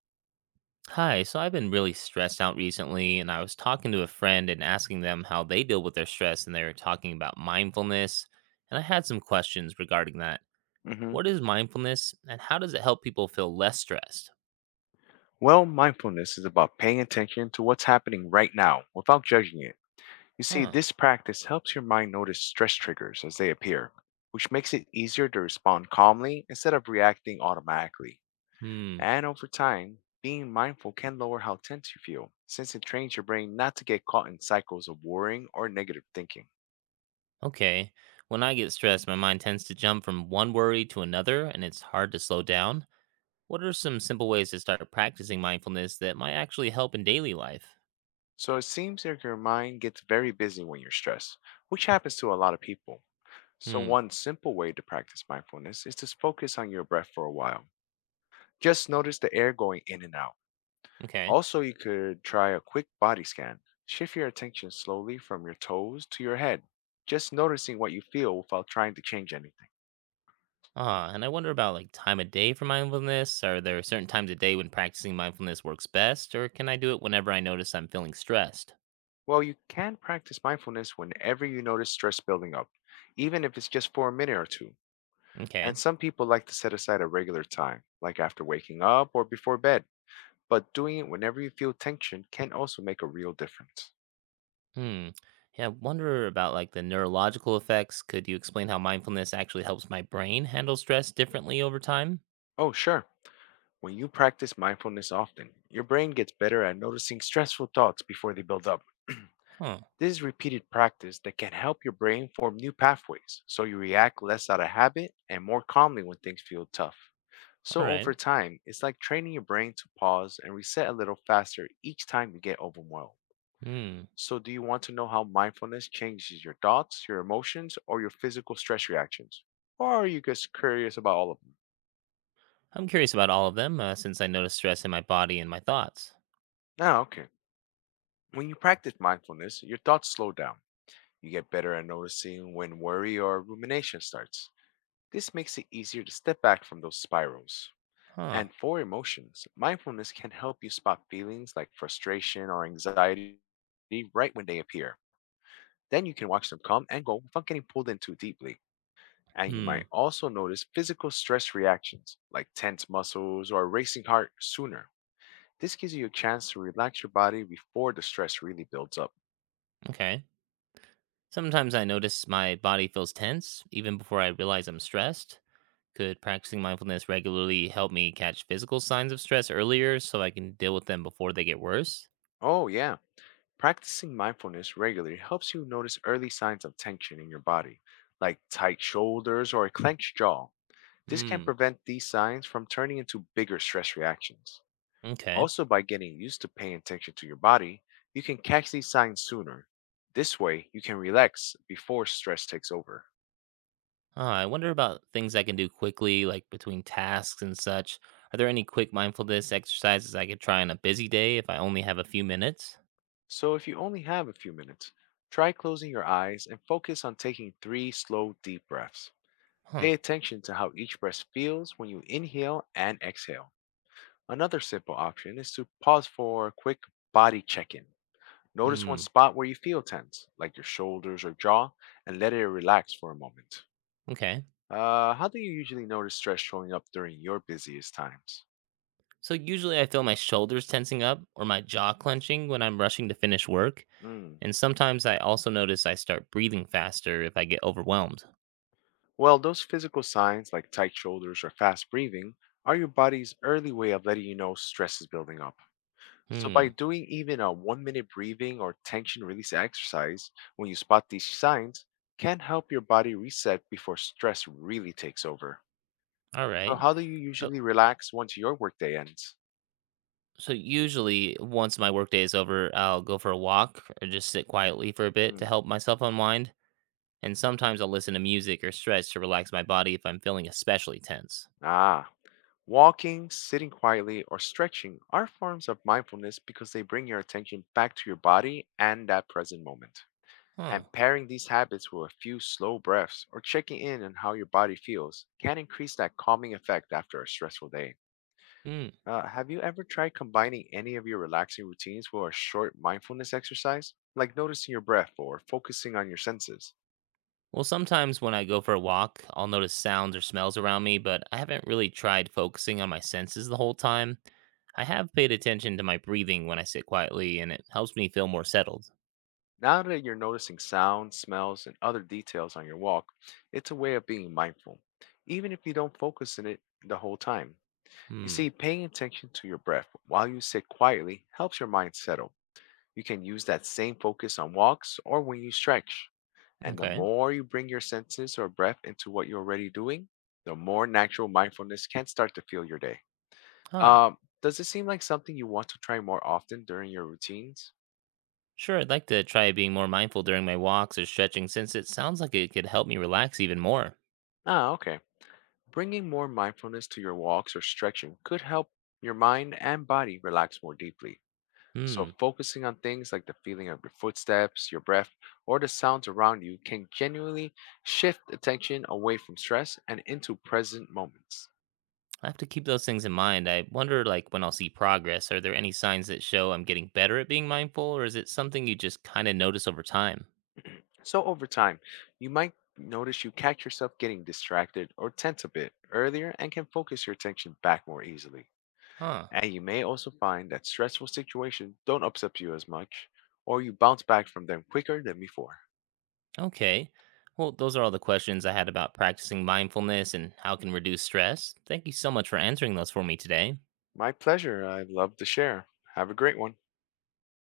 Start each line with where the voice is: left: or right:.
right: Hi, so I've been really stressed out recently, and I was talking to a friend and asking them how they deal with their stress, and they were talking about mindfulness. And I had some questions regarding that.
left: Hmm.
right: What is mindfulness, and how does it help people feel less stressed?
left: Well, mindfulness is about paying attention to what's happening right now without judging it. You see,
right: Huh.
left: this practice helps your mind notice stress triggers as they appear, which makes it easier to respond calmly instead of reacting automatically.
right: Hmm.
left: And over time, being mindful can lower how tense you feel, since it trains your brain not to get caught in cycles of worrying or negative thinking.
right: Okay. When I get stressed, my mind tends to jump from one worry to another, and it's hard to slow down. What are some simple ways to start practicing mindfulness that might actually help in daily life?
left: So it seems like your mind gets very busy when you're stressed, which happens to a lot of people. So,
right: Hmm.
left: one simple way to practice mindfulness is to focus on your breath for a while. Just notice the air going in and out.
right: Okay.
left: Also, you could try a quick body scan. Shift your attention slowly from your toes to your head, just noticing what you feel without trying to change anything.
right: Ah, and I wonder about like time of day for mindfulness. Are there certain times of day when practicing mindfulness works best, or can I do it whenever I notice I'm feeling stressed?
left: Well, you can practice mindfulness whenever you notice stress building up, even if it's just for a minute or two. And
right: Okay.
left: some people like to set aside a regular time, like after waking up or before bed. But doing it whenever you feel tension can also make a real difference.
right: Hmm. Yeah, I wonder about like the neurological effects. Could you explain how mindfulness actually helps my brain handle stress differently over time?
left: Oh, sure. When you practice mindfulness often, your brain gets better at noticing stressful thoughts before they build up.
right: Huh.
left: This is repeated practice that can help your brain form new pathways so you react less out of habit and more calmly when things feel tough.
right: All
left: So
right: right.
left: over time, it's like training your brain to pause and reset a little faster each time you get overwhelmed.
right: Hmm.
left: So do you want to know how mindfulness changes your thoughts, your emotions, or your physical stress reactions? Or are you just curious about all of them?
right: I'm curious about all of them since I notice stress in my body and my thoughts.
left: Now, okay. When you practice mindfulness, your thoughts slow down. You get better at noticing when worry or rumination starts. This makes it easier to step back from those spirals.
right: Huh.
left: And for emotions, mindfulness can help you spot feelings like frustration or anxiety right when they appear. Then you can watch them come and go without getting pulled in too deeply. And you
right: Hmm.
left: might also notice physical stress reactions like tense muscles or a racing heart sooner. This gives you a chance to relax your body before the stress really builds up.
right: Okay. Sometimes I notice my body feels tense even before I realize I'm stressed. Could practicing mindfulness regularly help me catch physical signs of stress earlier so I can deal with them before they get worse?
left: Oh, yeah. Practicing mindfulness regularly helps you notice early signs of tension in your body, like tight shoulders or a clenched jaw. This can
right: Hmm.
left: prevent these signs from turning into bigger stress reactions.
right: Okay.
left: Also, by getting used to paying attention to your body, you can catch these signs sooner. This way, you can relax before stress takes over.
right: I wonder about things I can do quickly, like between tasks and such. Are there any quick mindfulness exercises I could try on a busy day if I only have a few minutes?
left: So, if you only have a few minutes, try closing your eyes and focus on taking three slow, deep breaths.
right: Huh.
left: Pay attention to how each breath feels when you inhale and exhale. Another simple option is to pause for a quick body check in. Notice one
right: Hmm.
left: spot where you feel tense, like your shoulders or jaw, and let it relax for a moment.
right: Okay.
left: How do you usually notice stress showing up during your busiest times?
right: So usually I feel my shoulders tensing up or my jaw clenching when I'm rushing to finish work.
left: Mm.
right: And sometimes I also notice I start breathing faster if I get overwhelmed.
left: Well, those physical signs like tight shoulders or fast breathing are your body's early way of letting you know stress is building up. So, by
right: Hmm.
left: doing even a 1 minute breathing or tension release exercise when you spot these signs can help your body reset before stress really takes over.
right: All
left: So,
right: right.
left: how do you
right: Oh,
left: usually relax once your workday ends?
right: so usually, once my workday is over, I'll go for a walk or just sit quietly for a bit to
left: Hmm.
right: help myself unwind. And sometimes I'll listen to music or stretch to relax my body if I'm feeling especially tense.
left: Ah, walking, sitting quietly, or stretching are forms of mindfulness because they bring your attention back to your body and that present moment.
right: Huh.
left: And pairing these habits with a few slow breaths or checking in on how your body feels can increase that calming effect after a stressful day.
right: Mm.
left: Have you ever tried combining any of your relaxing routines with a short mindfulness exercise, like noticing your breath or focusing on your senses?
right: Well, sometimes when I go for a walk, I'll notice sounds or smells around me, but I haven't really tried focusing on my senses the whole time. I have paid attention to my breathing when I sit quietly, and it helps me feel more settled.
left: Now that you're noticing sounds, smells, and other details on your walk, it's a way of being mindful, even if you don't focus on it the whole time. You
right: Hmm.
left: see, paying attention to your breath while you sit quietly helps your mind settle. You can use that same focus on walks or when you stretch. And the
right: Okay.
left: more you bring your senses or breath into what you're already doing, the more natural mindfulness can start to feel your day.
right: Huh.
left: Does it seem like something you want to try more often during your routines?
right: Sure, I'd like to try being more mindful during my walks or stretching since it sounds like it could help me relax even more.
left: Ah, okay. Bringing more mindfulness to your walks or stretching could help your mind and body relax more deeply. So,
right: Hmm.
left: focusing on things like the feeling of your footsteps, your breath, or the sounds around you can genuinely shift attention away from stress and into present moments.
right: I have to keep those things in mind. I wonder like when I'll see progress, are there any signs that show I'm getting better at being mindful, or is it something you just kind of notice over time?
left: So, over time, you might notice you catch yourself getting distracted or tense a bit earlier and can focus your attention back more easily.
right: Huh.
left: And you may also find that stressful situations don't upset you as much, or you bounce back from them quicker than before.
right: Okay. Well, those are all the questions I had about practicing mindfulness and how it can reduce stress. Thank you so much for answering those for me today.
left: My pleasure. I'd love to share. Have a great one.